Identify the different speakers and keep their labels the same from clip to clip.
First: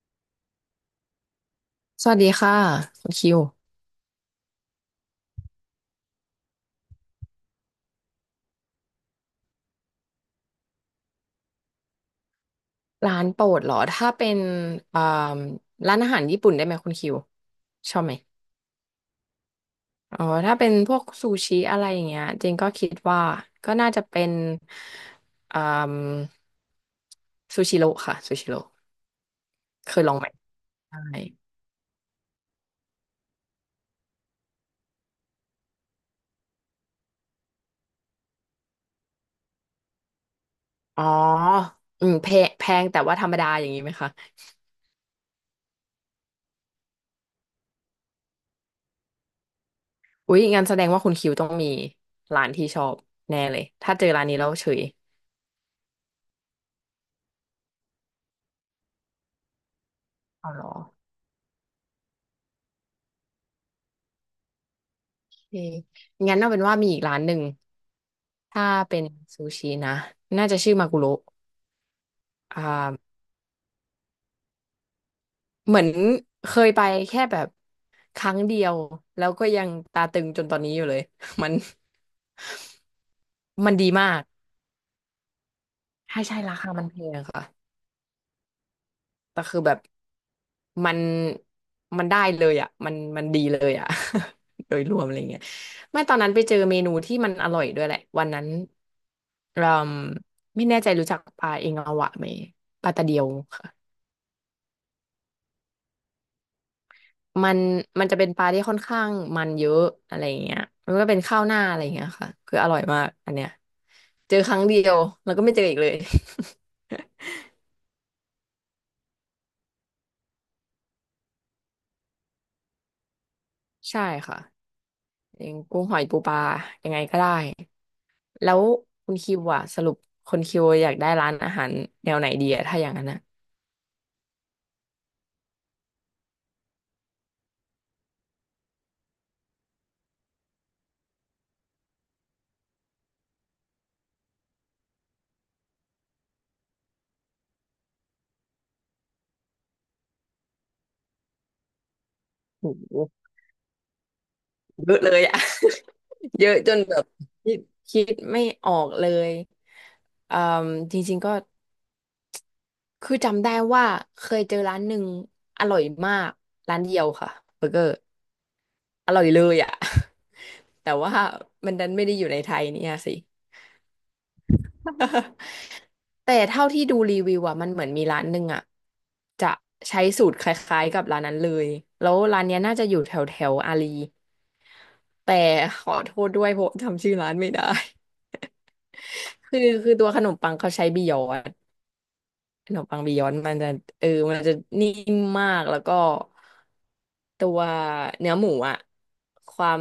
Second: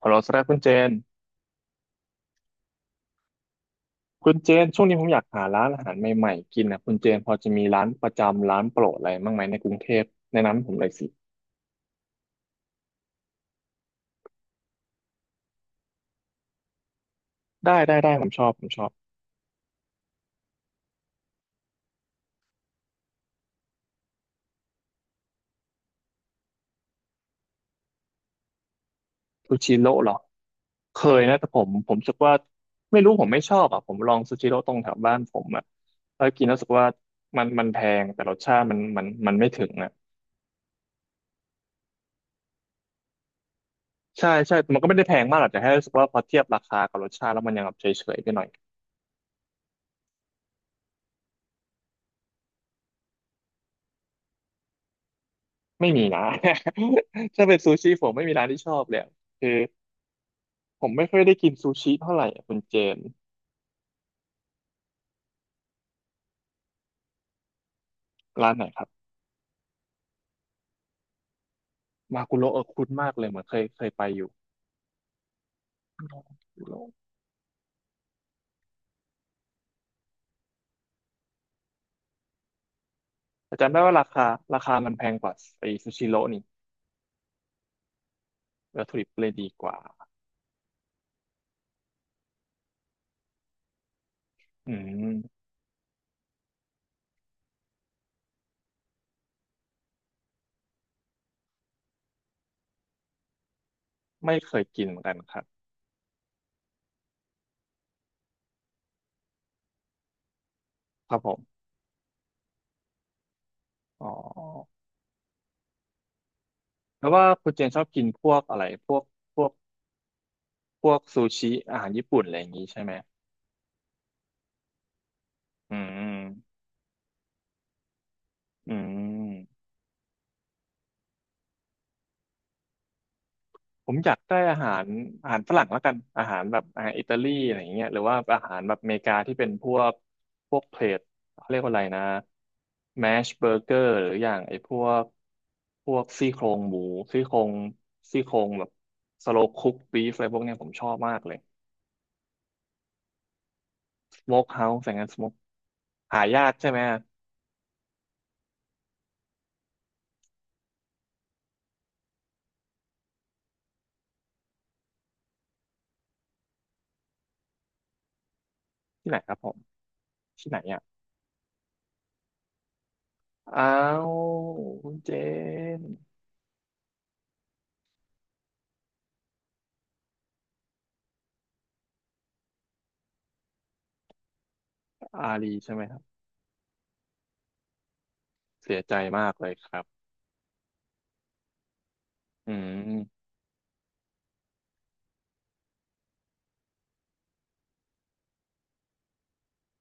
Speaker 1: ขอเราสรัคุณเจน
Speaker 2: สวัสดีค่ะคุณคิว
Speaker 1: คุณเจนช่วงนี้ผมอยากหาร้านอาหารใหม่ๆกินนะคุณเจนพอจะมีร้านประจำร้านโปรดอะไรบ้างไหมในกรุงเทพแนะนำให้ผมเลยสิ
Speaker 2: ร้านโปรดเหรอถ้าเป็นอ่าร้านอาหารญี่ปุ่นได้ไหมคุณคิว
Speaker 1: ได้
Speaker 2: ช
Speaker 1: ได้
Speaker 2: อบ
Speaker 1: ได้
Speaker 2: ไหม
Speaker 1: ผมชอบ
Speaker 2: อ๋อถ้าเป็นพวกซูชิอะไรอย่างเงี้ยจริงก็คิดว่าก็น่าจะเป็นอ่าซูชิโร่ค่ะซูชิโร่
Speaker 1: ซูชิโร่
Speaker 2: เคย
Speaker 1: เหร
Speaker 2: ล
Speaker 1: อ
Speaker 2: องไหม
Speaker 1: เคย
Speaker 2: ใช่
Speaker 1: นะแต่ผมรู้สึกว่าไม่รู้ผมไม่ชอบอ่ะผมลองซูชิโร่ตรงแถวบ้านผมอ่ะแล้วกินแล้วรู้สึกว่ามันแพงแต่รสชาติมันไม่ถึงอ่ะ
Speaker 2: อ๋ออืมแพงแพงแต่ว่าธรรมดาอย่างนี้ไหมคะ
Speaker 1: ใช่ใช่มันก็ไม่ได้แพงมากหรอกแต่แค่รู้สึกว่าพอเทียบราคากับรสชาติแล้วมันยังแบบเฉยๆไปหน่อย
Speaker 2: อุ๊ยงั้นแสดงว่าคุณคิวต้องมีร้านที่ชอบแน่เลยถ้าเจอร้านนี้แล้วเฉย
Speaker 1: ไม่มีนะ ถ้าเป็นซูชิผมไม่มีร้านที่ชอบเลยอะคือ
Speaker 2: อ๋อเหรอ
Speaker 1: ผมไม่ค่อยได้กินซูชิเท่าไหร่อะคุณเจน
Speaker 2: โอเคงั้นเอาเป็นว่ามีอีกร้านหนึ่ง
Speaker 1: ร้านไหน
Speaker 2: ถ้า
Speaker 1: ครับ
Speaker 2: เป็นซูชินะน่าจะชื่อมากุโระ
Speaker 1: มากุโระเอ
Speaker 2: อ่
Speaker 1: อคุ้นมาก
Speaker 2: า
Speaker 1: เลยเหมือนเคยไปอยู่
Speaker 2: เหมือน
Speaker 1: มา
Speaker 2: เค
Speaker 1: กุ
Speaker 2: ยไป
Speaker 1: โระ
Speaker 2: แค่แบบครั้งเดียวแล้วก็ยังตาตึงจนตอนนี้อยู่เลย มัน
Speaker 1: แต่
Speaker 2: มั
Speaker 1: จำ
Speaker 2: น
Speaker 1: ได้
Speaker 2: ดี
Speaker 1: ว่ารา
Speaker 2: มาก
Speaker 1: คาราคามันแพงกว่าไอซูชิโร่
Speaker 2: ใช่ใช่
Speaker 1: นี่
Speaker 2: ราคามันแพงค่ะ
Speaker 1: วัตถุดิบเลย
Speaker 2: แต่
Speaker 1: ดี
Speaker 2: คือ
Speaker 1: ก
Speaker 2: แบ
Speaker 1: ว่า
Speaker 2: บมันมันได้เลยอ่ะมันดีเลยอ่ะ
Speaker 1: อื
Speaker 2: โดยรวมอะไรเงี้ย
Speaker 1: ม
Speaker 2: ไม่ตอนนั้นไปเจอเมนูที่มันอร่อยด้วยแหละวันนั้นเราไม่แน่ใจรู้จักปลาเองอวะไหมปลาตะเดียวค่ะ
Speaker 1: ไม่เคยกินเหมือนกันครับ
Speaker 2: มันมันจะเป็นปลาที่ค่อนข้างมันเยอะอะไรอย่างเงี้ยมันก็
Speaker 1: ครั
Speaker 2: เป็น
Speaker 1: บผ
Speaker 2: ข้าวห
Speaker 1: ม
Speaker 2: น้าอะไรอย่างเงี้ยค่ะคืออร่อยมากอันเนี้ย
Speaker 1: อ๋อ
Speaker 2: เจอครั้งเดียวแล้วก็ไม่เจออีกเลย
Speaker 1: แล้วว่าคุณเจนชอบกินพวกอะไรพวกพวกซูชิอาหารญี่ปุ่นอะไรอย่างนี้ใช่ไหม
Speaker 2: ใช่ค่ะอย่าง
Speaker 1: อื
Speaker 2: กุ้งหอยปูปลา
Speaker 1: ม
Speaker 2: ยังไงก็ได้แล้ว
Speaker 1: อื
Speaker 2: คุณคิวอะ
Speaker 1: ม
Speaker 2: สรุปคนคิวอยากได้ร้านอาหารแนวไหนดีอะถ้าอย่างนั้นอะ
Speaker 1: ผมอยากได้อาหารอาหารฝรั่งแล้วกันอาหารแบบอาหารอิตาลีอะไรอย่างเงี้ยหรือว่าอาหารแบบอเมริกาที่เป็นพวกเพลทเขาเรียกว่าอะไรนะแมชเบอร์เกอร์หรืออย่างไอ้พวกซี่โครงหมูซี่โครงซี่โครงแบบสโลคุกบีฟอะไรพวกเนี้ยผมชอบมากเลย
Speaker 2: โอ้โห
Speaker 1: สโมกเฮาส์อ
Speaker 2: เย
Speaker 1: ย่าง
Speaker 2: อะ
Speaker 1: นั้
Speaker 2: เล
Speaker 1: นส
Speaker 2: ย
Speaker 1: โมก
Speaker 2: อะ
Speaker 1: หา
Speaker 2: เย
Speaker 1: ยาก
Speaker 2: อะ
Speaker 1: ใช่
Speaker 2: จ
Speaker 1: ไหม
Speaker 2: นแบบคิดคิดไม่ออกเลยอืมจริงๆก็ คือจำได้ว่าเคยเจอร้านหนึ่งอร่อยมากร้านเดียวค่ะเบอร์เกอร์
Speaker 1: ที่
Speaker 2: อ
Speaker 1: ไหน
Speaker 2: ร่อย
Speaker 1: ครับ
Speaker 2: เล
Speaker 1: ผ
Speaker 2: ย
Speaker 1: ม
Speaker 2: อ่ะ
Speaker 1: ที่ไหน อ่ะ
Speaker 2: แต่ว่ามันดันไม่ได้อยู่ในไทยเนี่ยสิ
Speaker 1: อ้าวคุณเจ น
Speaker 2: แต่เท่าที่ดูรีวิวอ่ะมันเหมือนมีร้านหนึ่งอ่ะจะใช้สูตรคล้ายๆกับร้านนั้นเลยแล้วร้านเนี้ยน่าจะอยู่แถวแถวอารี
Speaker 1: อา
Speaker 2: แต่
Speaker 1: รีใช่
Speaker 2: ข
Speaker 1: ไหม
Speaker 2: อ
Speaker 1: ครับ
Speaker 2: โทษด้วยเพราะจำชื่อร้านไม่ได้
Speaker 1: เสียใจมาก เลย
Speaker 2: คือ
Speaker 1: ครับ
Speaker 2: คือตัวขนมปังเขาใช้บียอน
Speaker 1: อื
Speaker 2: ขนมปังบี
Speaker 1: ม
Speaker 2: ยอนด์มันจะเออมันจะนิ่มมากแล้วก็ตัวเนื้อหมูอะความ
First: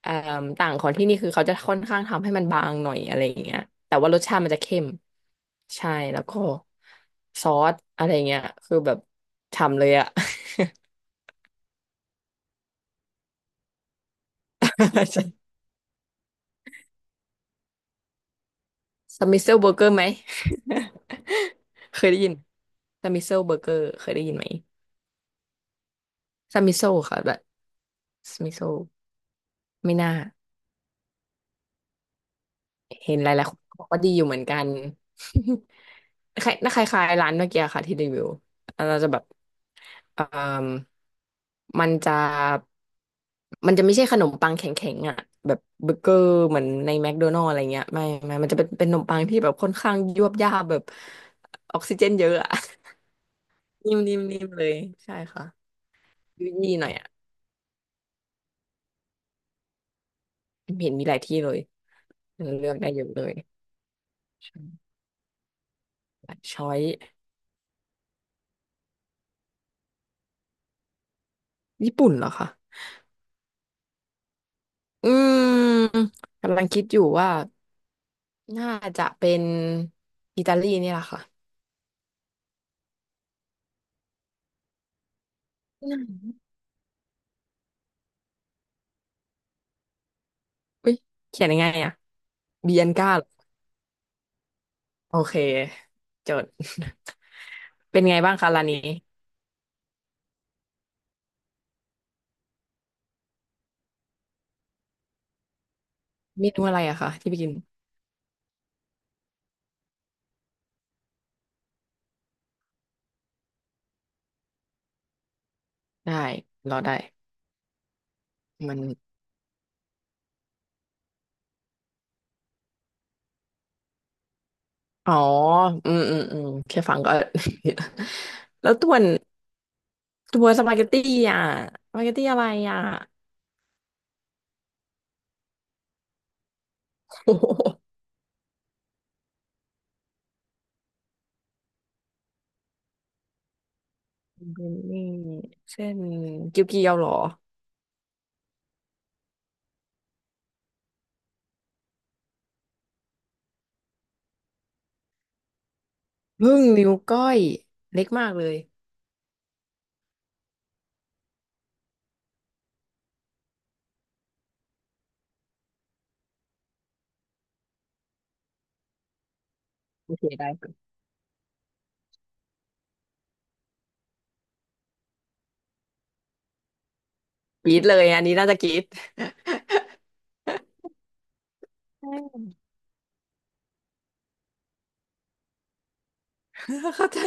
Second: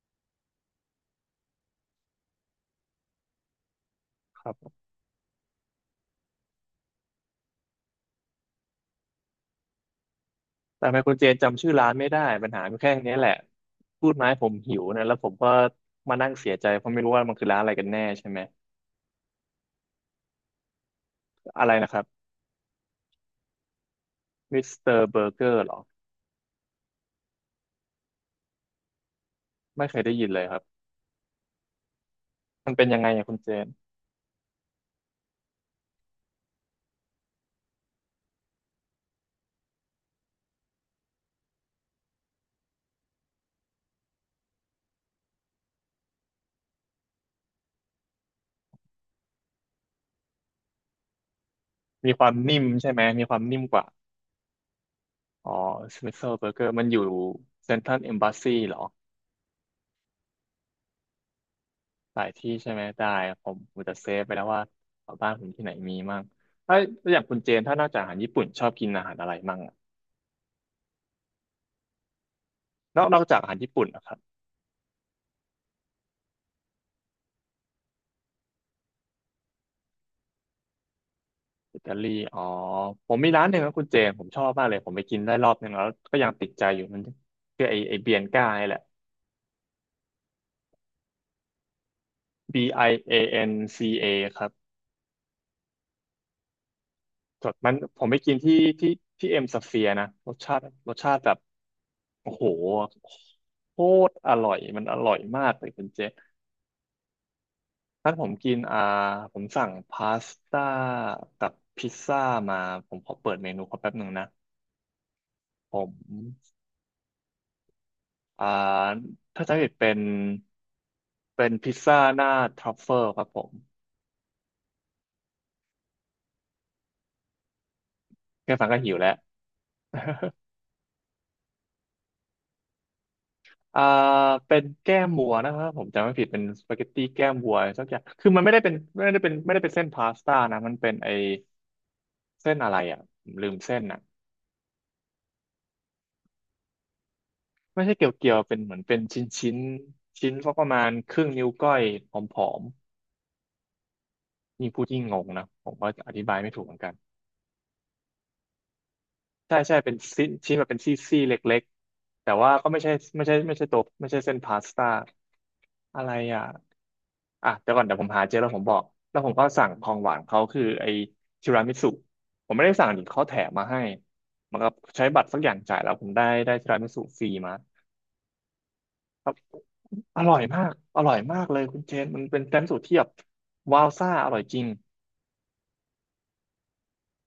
Speaker 2: เอ่อต่างของที่นี่คือเขาจะค่อนข้างทำให้มันบางหน่อยอะไรอย่างเงี้ยแต่ว่ารสชา
Speaker 1: ค
Speaker 2: ติมัน
Speaker 1: รั
Speaker 2: จะเข้
Speaker 1: บ
Speaker 2: มใช่แล้วก็ซอสอะไรเงี้ยคือแบบฉ่ำเลยอะ
Speaker 1: แต่ไมโครเจนจำชื่อร้านไม่ได้ปัญหามันแค่เนี้ยแหละพูดมาให้ผมหิวนะแล้วผมก็ มานั่งเสียใจเพราะไม่รู้ว่ามันคือร้านอะไรกันแน่ใช่ไหม
Speaker 2: สมิเซลเบอร์เกอร์ไหม
Speaker 1: อะไรนะค
Speaker 2: เค
Speaker 1: รั
Speaker 2: ยได้
Speaker 1: บ
Speaker 2: ยินสมิเซลเบอร์เกอร์เคยได้ยินไหม
Speaker 1: มิสเตอร์เบอร์เกอร์หรอ
Speaker 2: สมิโซค่ะแบบสมิโซ
Speaker 1: ไม่
Speaker 2: ไม่
Speaker 1: เคย
Speaker 2: น่า
Speaker 1: ได้ยินเลยครับมันเป็นยังไง
Speaker 2: เห็น
Speaker 1: อะ
Speaker 2: ห
Speaker 1: คุณ
Speaker 2: ลาย
Speaker 1: เจ
Speaker 2: ๆคน
Speaker 1: น
Speaker 2: บอกว่าดีอยู่เหมือนกัน คล้ายน่าคล้ายๆร้านเมื่อกี้ค่ะที่รีวิวเราจะแบบเอ่มมันจะมันจะไม่ใช่ขนมปังแข็งๆอ่ะแบบเบอร์เกอร์เหมือนในแมคโดนัลด์อะไรเงี้ยไม่มันจะเป็นขนมปังที่แบบค่อนข้างยวบยาบแบบออกซิเจ
Speaker 1: มี
Speaker 2: น
Speaker 1: ค
Speaker 2: เย
Speaker 1: วาม
Speaker 2: อะอ่ะ
Speaker 1: นิ่มใช่ไหมมีความนิ่มกว่า
Speaker 2: นิ่มนิ่มนิ่มเลยใช่ค่ะ
Speaker 1: อ๋อสมิสเตเบ
Speaker 2: ยุ่
Speaker 1: อร์เกอ
Speaker 2: ย
Speaker 1: ร์
Speaker 2: ๆ
Speaker 1: มั
Speaker 2: ห
Speaker 1: น
Speaker 2: น่อย
Speaker 1: อยู่
Speaker 2: อ่ะ
Speaker 1: เซ็นทรัลเอมบ s สซีเหรอ
Speaker 2: เห็นมีหลายที่เลย
Speaker 1: หลายที่
Speaker 2: เลื
Speaker 1: ใช่
Speaker 2: อก
Speaker 1: ไหม
Speaker 2: ได้เย
Speaker 1: ได้
Speaker 2: อะเลย
Speaker 1: ผมผมจะเซฟไปแล้วว่าแถวบ้านผมที่ไหนมีมั่ง
Speaker 2: ช้อ
Speaker 1: ถ้า
Speaker 2: ย
Speaker 1: อย่างคุณเจนถ้านอกจากอาหารญี่ปุ่นชอบกินอาหารอะไรมั่งอะ
Speaker 2: ญี่ปุ่นเหรอคะ
Speaker 1: นอกจากอาหารญี่ปุ่นนะครับ
Speaker 2: อืมกำลังคิดอยู่ว่า น่าจะเป็นอิตาลีนี่แหละค่ะ
Speaker 1: อิตาลีอ๋อ ผมมีร้านหนึ่งนะัคุณเจผมชอบมากเลยผมไปกินได้รอบหนึ่งแล้
Speaker 2: อื
Speaker 1: วก็ยังติ
Speaker 2: ม
Speaker 1: ดใจอยู่มันคือไอเบียนก้านี่แหละ
Speaker 2: อุ๊ยเขียนยังไงอ่ะ
Speaker 1: B
Speaker 2: เบียน
Speaker 1: I
Speaker 2: ก้าเหร
Speaker 1: A
Speaker 2: อ
Speaker 1: N C A ครับ
Speaker 2: โอเคจด
Speaker 1: สดมัน
Speaker 2: เป็
Speaker 1: ผ
Speaker 2: น
Speaker 1: ม
Speaker 2: ไง
Speaker 1: ไป
Speaker 2: บ้า
Speaker 1: กิ
Speaker 2: ง
Speaker 1: น
Speaker 2: คะ
Speaker 1: ที่
Speaker 2: ร้านนี้
Speaker 1: ที่ที่เอ็มสเฟียนะ รสชาติแบบ โอ้โหโคตรอร่อย มันอร่อยมากเลยคุณเจมส์
Speaker 2: เมนูอะไรอะคะที่ไปกิน
Speaker 1: ถ้าผมกินอ่าผมสั่งพาสต้ากับพิซซ่ามาผมขอเปิดเมนูเขาแป๊บหนึ่งนะผม
Speaker 2: ได้รอได้
Speaker 1: อ่า
Speaker 2: มัน
Speaker 1: ถ้าจำไม่ผิดเป็น เป็นพิซซ่าหน้าทรัฟเฟิลครับผม
Speaker 2: อ๋ออืมอืมอืมแค่ฟังก็
Speaker 1: แค่ ฟัง
Speaker 2: แล้ว
Speaker 1: ก็
Speaker 2: ตั
Speaker 1: หิ
Speaker 2: ว
Speaker 1: ว
Speaker 2: น
Speaker 1: แล้ว
Speaker 2: ตัวสปาเกตตี้อ่ะสปาเกตตี้อะไรอ่ะ
Speaker 1: อ่าเป็นแก้มวัวนะครับผมจำไม่ผิดเป็นสปาเกตตี้แก้ม
Speaker 2: โอ้โห
Speaker 1: วัวสักอย่างคือมันไม่ได้เป็นไม่ได้เป็นไม่ได้เป็นเส้นพาสต้านะมันเป็นไอเส้นอะไรอ่ะผมลืมเส้นอ่ะ
Speaker 2: เป็นนี่ เส้นเกี๊ยวๆเหรอ
Speaker 1: ไม่ใช่เกี่ยวเกี่ยวเป็นเหมือนเป็นชิ้นชิ้นชิ้นสักประมาณครึ่งนิ้วก้อยผอมๆยิ่งพูดยิ่งงงนะผมก็อธิบายไม่
Speaker 2: พึ่
Speaker 1: ถู
Speaker 2: ง
Speaker 1: กเหมือน
Speaker 2: นิ้
Speaker 1: กั
Speaker 2: ว
Speaker 1: น
Speaker 2: ก้อยเล็กมากเลย
Speaker 1: ใช่ใช่เป็นชิ้นชิ้นแบบเป็นซี่ซี่เล็กๆแต่ว่าก็ไม่ใช่ไม่ใช่ตัวไม่ใช่เส้นพาสต้าอะไรอ่ะ อ่ะเดี๋ยวก่อนเดี๋ยวผมหาเจอแล้วผมบอกแล้วผมก็สั่งของห
Speaker 2: โอ
Speaker 1: วาน
Speaker 2: เค
Speaker 1: เขา
Speaker 2: ได้
Speaker 1: คือไอ้ทีรามิสุผมไม่ได้สั่งดิเขาแถมมาให้เหมันก็ใช้บัตรสักอย่างจ่ายแล้วผมได้ทีรามิสุฟรีมา
Speaker 2: กรี๊ดเลยอันนี้น่าจะกรี๊ด
Speaker 1: ครับอร่อยมากอร่อยมากเลยคุณเจ
Speaker 2: ใช
Speaker 1: นมันเป็
Speaker 2: ่
Speaker 1: นทีรามิสุที่แบบว้าวซ่าอร่อยจริง
Speaker 2: เข้าใจ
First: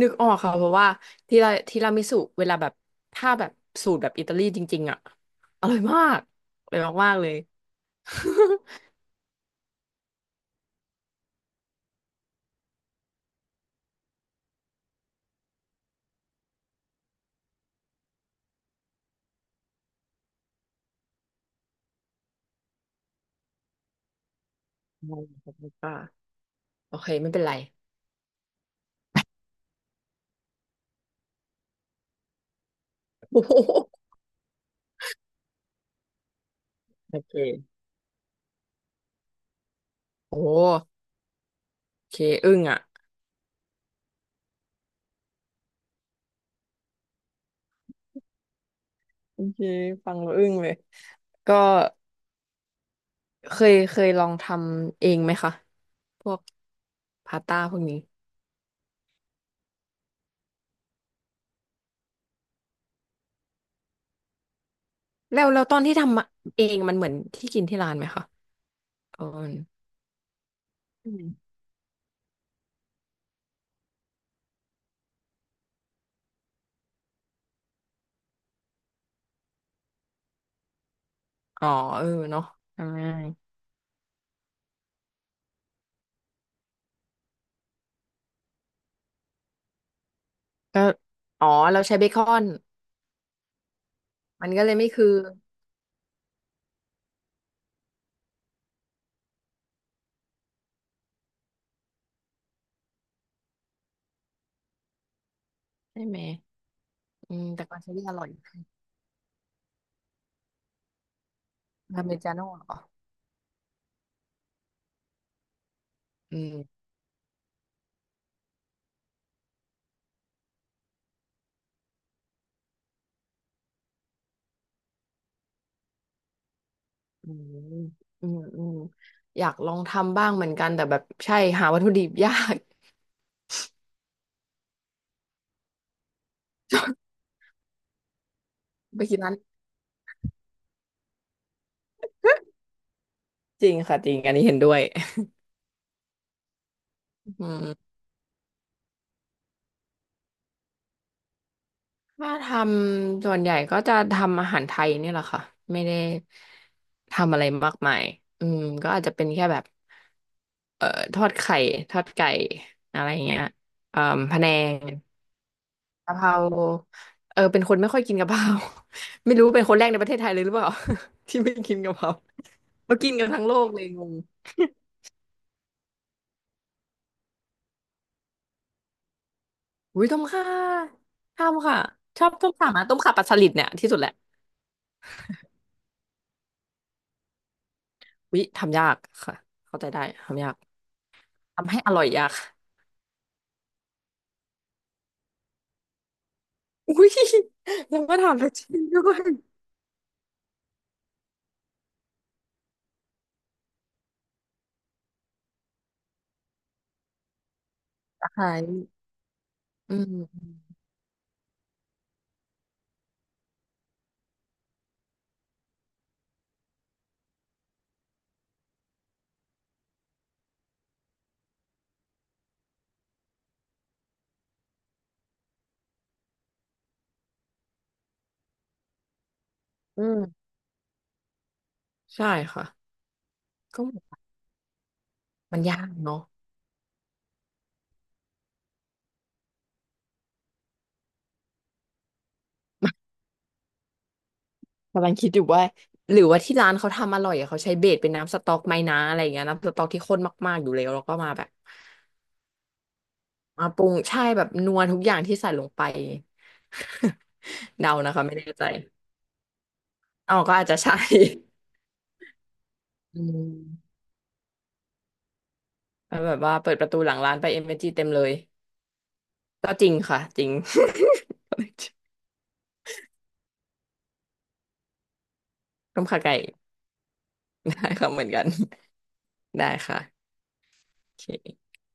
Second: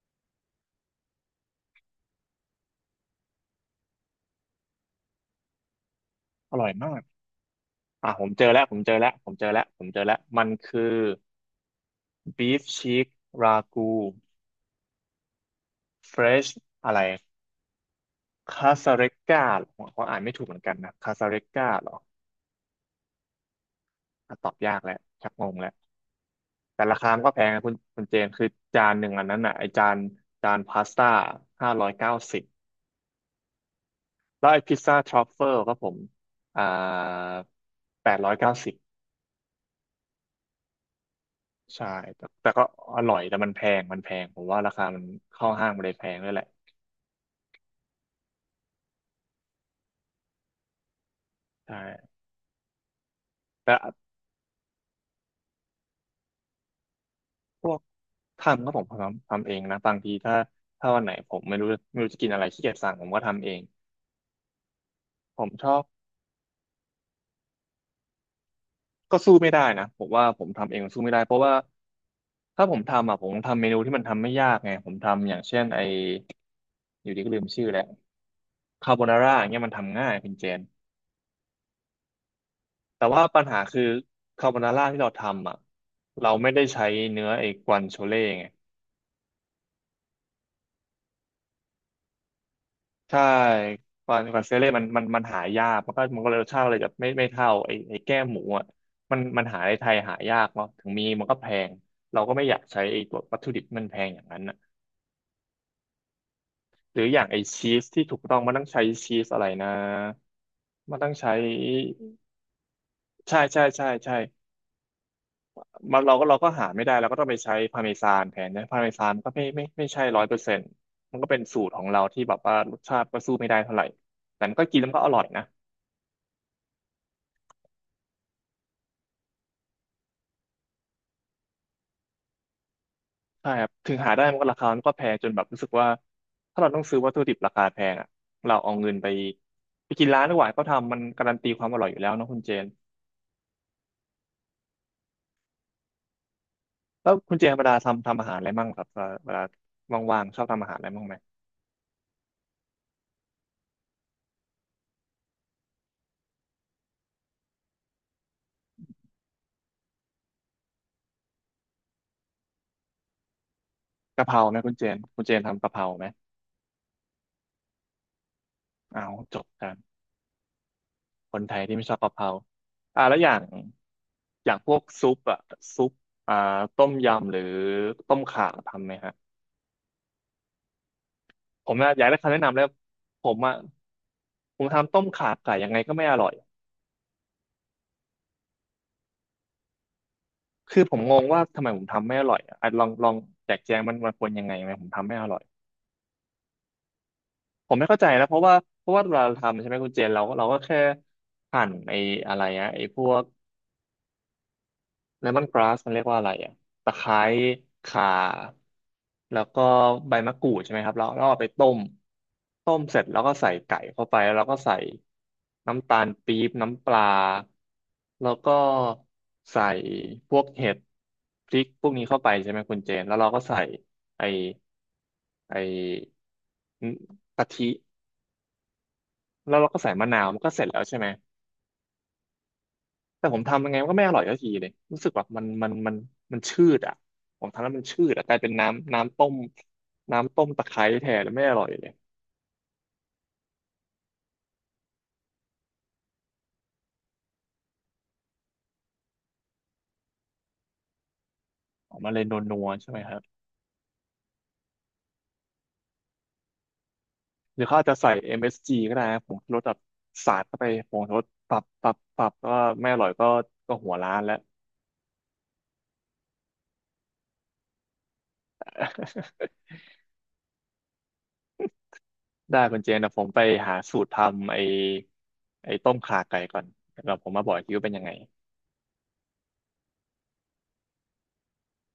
Speaker 2: นึกออกค่ะเพราะว่าทีราทีรามิสุเวลาแบบถ้าแบบสูตรแบบอิตาลีจริงๆอ่ะอร่อยมาก
Speaker 1: อร่
Speaker 2: อ
Speaker 1: อย
Speaker 2: ร่อย
Speaker 1: มาก
Speaker 2: มากๆเลย
Speaker 1: อ่ะผมเจอแล้วผมเจอ แล้วผมเจอแล้วผมเจอแล้วมันคือบีฟชีกรากูเฟรชอะไรคาซาเรก a าผมอ่านไม่ถูกเหมือนกันนะคาซาเรก a าหรออ่ะตอบยากแล้ว
Speaker 2: ไม่
Speaker 1: ชักง
Speaker 2: ครั
Speaker 1: ง
Speaker 2: บ
Speaker 1: แล้ว
Speaker 2: ไม่กล้า
Speaker 1: แต่
Speaker 2: โอ
Speaker 1: รา
Speaker 2: เค
Speaker 1: คามัน
Speaker 2: ไม่
Speaker 1: ก็แพ
Speaker 2: เป็น
Speaker 1: ง
Speaker 2: ไร
Speaker 1: นะคุณเจนคือจานหนึ่งอันนั้นน่ะไอจานจานพาสต้า590
Speaker 2: โอ้โห
Speaker 1: แล้วไอพิซซ่าทรัฟเฟิลก็ผมอ่า
Speaker 2: โอเค
Speaker 1: 890
Speaker 2: โอ้โห
Speaker 1: ใช่
Speaker 2: โอเค
Speaker 1: แต่
Speaker 2: อึ้ง
Speaker 1: ก็
Speaker 2: อ่ะ
Speaker 1: อร่อยแต่มันแพงมันแพงผมว่าราคามันเข้าห้างมันเลยแพงด้วยแหละ
Speaker 2: โอเคฟังแล้วอึ้งเลยก็
Speaker 1: ใช่
Speaker 2: เค
Speaker 1: แต่
Speaker 2: ยเคยลองทำเองไหมคะพวกพาสต้า
Speaker 1: พ
Speaker 2: พ
Speaker 1: วก
Speaker 2: วกนี้
Speaker 1: ทำก็ผมทำเองนะบางทีถ้าวันไหนผมไม่รู้จะกินอะไรขี้เกียจสั่งผมก็ทำเองผ
Speaker 2: แล้ว
Speaker 1: มช
Speaker 2: ต
Speaker 1: อ
Speaker 2: อน
Speaker 1: บ
Speaker 2: ที่ทำเองมันเหมือนที่กินที่ร้านไหมคะ
Speaker 1: ก็
Speaker 2: อ๋อ
Speaker 1: สู้ไม่ได้นะผมว่าผมทำเองสู้
Speaker 2: อื
Speaker 1: ไม่ได้เพราะ
Speaker 2: ม
Speaker 1: ว่าถ้าผมทำอ่ะผมทำเมนูที่มันทำไม่ยากไงผมทำอย่างเช่นไออยู่ดีก็ลืมชื่อแล้วคาโบนาร่าอย่างเงี้ยมันทำง่ายคุณเจน
Speaker 2: อ๋อเออเนาะทำ
Speaker 1: แต่
Speaker 2: ง่า
Speaker 1: ว่าปัญ
Speaker 2: ย
Speaker 1: หาคือคาโบนาร่าที่เราทำอ่ะเราไม่ได้ใช้เนื้อไอ้กวานโชเล่ไง
Speaker 2: ก็อ๋อเราใช้เบคอน
Speaker 1: ใช่กวาน
Speaker 2: มัน
Speaker 1: โช
Speaker 2: ก็
Speaker 1: เล่
Speaker 2: เลย
Speaker 1: มัน
Speaker 2: ไม่
Speaker 1: มัน
Speaker 2: คือ
Speaker 1: มันหายากมันก็เลยรสชาติเลยแบไม่ไม่เท่าไอ้แก้มหมูอ่ะมันหาในไทยหายากเนาะถึงมีมันก็แพงเราก็ไม่อยากใช้ไอ้ตัววัตถุดิบที่มันแพงอย่างนั้น
Speaker 2: ใช่ไหม
Speaker 1: หรืออย่าง
Speaker 2: อื
Speaker 1: ไอ
Speaker 2: มแต่
Speaker 1: ชี
Speaker 2: ก็
Speaker 1: ส
Speaker 2: ใช้
Speaker 1: ที่
Speaker 2: ได้อ
Speaker 1: ถูก
Speaker 2: ร่อย
Speaker 1: ต้องมันต้องใช้ชีสอะไรนะมันต้องใช้
Speaker 2: อเมริกาโน่เหรอ
Speaker 1: ใช่ใช่ใช่ใช่มันเราก็
Speaker 2: อื
Speaker 1: เราก็หา
Speaker 2: ม
Speaker 1: ไม่ได้เราก็ต้องไปใช้พาร์เมซานแทนนะพาร์เมซานก็ไม่ใช่100%มันก็เป็นสูตรของเราที่แบบว่ารสชาติก็สู้ไม่ได้เท่าไหร่แต่มันก็กินแล้วมันก็อร่อยนะ
Speaker 2: อืมอืมอืมอยากลองทำบ้างเหมือนกันแต่แบบใช่หาวัตถุดิบยาก
Speaker 1: ใช่ครับถึงหาได้มันก็ราคามันก็แพงจนแบบรู้สึกว่าถ้าเราต้องซื้อวัตถุดิบราคาแพงอ่ะเราเอาเงิน
Speaker 2: ไป
Speaker 1: ไป
Speaker 2: กินร้าน
Speaker 1: ไปกินร้านดีกว่าเขาทำมันการันตีความอร่อยอยู่แล้วเนอะคุณเจน
Speaker 2: จริงค่ะจริงอันนี้เห็นด้วย
Speaker 1: แล้ว
Speaker 2: อื
Speaker 1: คุณเจนเวลา
Speaker 2: ม
Speaker 1: ทำอาหารอะไรมั่งครับเวลาว่างๆชอบทำอาหารอะไรมั่งไหม
Speaker 2: ถ้าทำส่วนใหญ่ก็จะทำอาหารไทยเนี่ยแหละค่ะไม่ได้ทำอะไรมากมายอืมก็อาจจะเป็นแค่แบบ เอ่อทอดไข่ทอดไก่อะไรอย่างเงี้ยเอ่อ
Speaker 1: กะเพ
Speaker 2: พะ
Speaker 1: รา
Speaker 2: แน
Speaker 1: ไหมคุณเจ
Speaker 2: ง
Speaker 1: นคุณเจนทำกะเพราไหม
Speaker 2: กะเพราเออเป็นคนไม่ค่อยกินกะเพรา
Speaker 1: เอาว
Speaker 2: ไม่
Speaker 1: จ
Speaker 2: รู้
Speaker 1: บ
Speaker 2: เป็น
Speaker 1: กั
Speaker 2: ค
Speaker 1: น
Speaker 2: นแรกในประเทศไทยเลยหรือเปล่า
Speaker 1: ค
Speaker 2: ที่
Speaker 1: น
Speaker 2: ไม่
Speaker 1: ไทยที่
Speaker 2: กิน
Speaker 1: ไม่ช
Speaker 2: กะ
Speaker 1: อบ
Speaker 2: เพรา
Speaker 1: กะเพรา
Speaker 2: มากิน
Speaker 1: แล้ว
Speaker 2: กั
Speaker 1: อ
Speaker 2: น
Speaker 1: ย่าง
Speaker 2: ทั้งโลกเลยงง
Speaker 1: อย่างพวกซุปอะซุปอ่าต้มยำหรือต้มข่าทำไหมฮะ
Speaker 2: อุ้ยต้มข่า
Speaker 1: ผ
Speaker 2: ทำ
Speaker 1: ม
Speaker 2: ค่ะ
Speaker 1: นะอยากได้
Speaker 2: ชอ
Speaker 1: คำ
Speaker 2: บ
Speaker 1: แนะ
Speaker 2: ต้ม
Speaker 1: นำแล้ว
Speaker 2: ข่ามาต้มข่าป
Speaker 1: ผ
Speaker 2: ลาส
Speaker 1: ม
Speaker 2: ลิด
Speaker 1: อะ
Speaker 2: เนี่ยที่สุดแหละ
Speaker 1: ผมทำต้มข่าไก่ยังไงก็ไม่อร่อย
Speaker 2: วิ้ทำยากค่ะเข้าใจได้ทำยาก
Speaker 1: คือผมงงว่าทำไม
Speaker 2: ทำ
Speaker 1: ผ
Speaker 2: ให้
Speaker 1: ม
Speaker 2: อร่อ
Speaker 1: ทำ
Speaker 2: ย
Speaker 1: ไม่อ
Speaker 2: ยาก
Speaker 1: ร่อยอะอ่ะลองลองแจกแจงมันมันควรยังไงไหมผมทำไม่อร่อย
Speaker 2: อุ้ย
Speaker 1: ผมไม่
Speaker 2: แล้
Speaker 1: เข้า
Speaker 2: ว
Speaker 1: ใจ
Speaker 2: ก็
Speaker 1: นะเพ
Speaker 2: ทำ
Speaker 1: ราะ
Speaker 2: แล้ว
Speaker 1: ว่า
Speaker 2: ชริน
Speaker 1: เพราะ
Speaker 2: ด้
Speaker 1: ว่าเว
Speaker 2: ว
Speaker 1: ลา
Speaker 2: ย
Speaker 1: เราทำใช่ไหมคุณเจนเราก็แค่หั่นไอ้อะไรอะไอ้พวกเลมอนกราสมันเรียกว่าอะไรอะตะไคร้ข่า
Speaker 2: ตาหาร
Speaker 1: แล้วก็
Speaker 2: อื
Speaker 1: ใบมะกรูดใช่
Speaker 2: ม
Speaker 1: ไหมครับแล้วเราเอาไปต้มเสร็จแล้วก็ใส่ไก่เข้าไปแล้วเราก็ใส่น้ำตาลปี๊บน้ำปลาแล้วก็ใส่พวกเห็ดพริกพวกนี้เข้าไปใช่ไหมคุณเจนแล้วเราก็ใส่ไอ้ไอ้กะทิ แล้วเราก็ใส่
Speaker 2: อื
Speaker 1: มะ
Speaker 2: ม
Speaker 1: นาวมันก็เสร็จแล้วใช่ไหม
Speaker 2: ใช่ค่ะ
Speaker 1: แต่ผมทำยังไง
Speaker 2: ก็
Speaker 1: มันก็ไม่อร่อยสักทีเลยรู้สึกว่า
Speaker 2: มันยากเนาะ
Speaker 1: มันชืดอ่ะผมทำแล้วมันชืดอ่ะกลายเป็นน้ำต้มตะไคร้แทนแล้วไม่อร่อยเลย
Speaker 2: กำลังคิดอยู่ว่าหรือว่าที่ร้านเขาทำอร่อยอะเขาใช้เบสเป็นน้ำสต๊อกไหมนะอะไรอย่างเงี้ยน้ำสต๊อกที่ข้นมากๆอยู่แล้วแล้วก็มาแบบ
Speaker 1: ออกมาเลยนัวๆใช่ไหมครับ
Speaker 2: มาปรุงใช่แบบนัวทุกอย่างที่ใส่ลงไป
Speaker 1: หรือเขาอาจ
Speaker 2: เดา
Speaker 1: จะใส่
Speaker 2: นะคะ
Speaker 1: เอ็
Speaker 2: ไม่
Speaker 1: ม
Speaker 2: แน่
Speaker 1: เอส
Speaker 2: ใจ
Speaker 1: จีก็ได้นะผงชูรสแบบ
Speaker 2: อ๋
Speaker 1: สา
Speaker 2: อ
Speaker 1: ด
Speaker 2: ก็
Speaker 1: เข้า
Speaker 2: อา
Speaker 1: ไป
Speaker 2: จจะ
Speaker 1: ผ
Speaker 2: ใช่
Speaker 1: งชูรสปรับปรับปรับก็ไม่อร่อย
Speaker 2: อื
Speaker 1: ก็
Speaker 2: ม
Speaker 1: หัวร้านแล้ว
Speaker 2: แล้วแบบว่าเปิดประตูหลังร้านไปเอเนอร์จีเต็มเลย ก็จริงค่ะจริง
Speaker 1: ได้คุณเจนนะผมไปหาสูตรทำไอ้ต้ม
Speaker 2: ต้ม
Speaker 1: ข่า
Speaker 2: ข่าไก่
Speaker 1: ไก่ก่อนแล้วผมมาบอกอีก ทีว่า
Speaker 2: ได้
Speaker 1: เป็นยัง
Speaker 2: ค่ะ
Speaker 1: ไง
Speaker 2: เหมือนกันได้ค่ะโอเค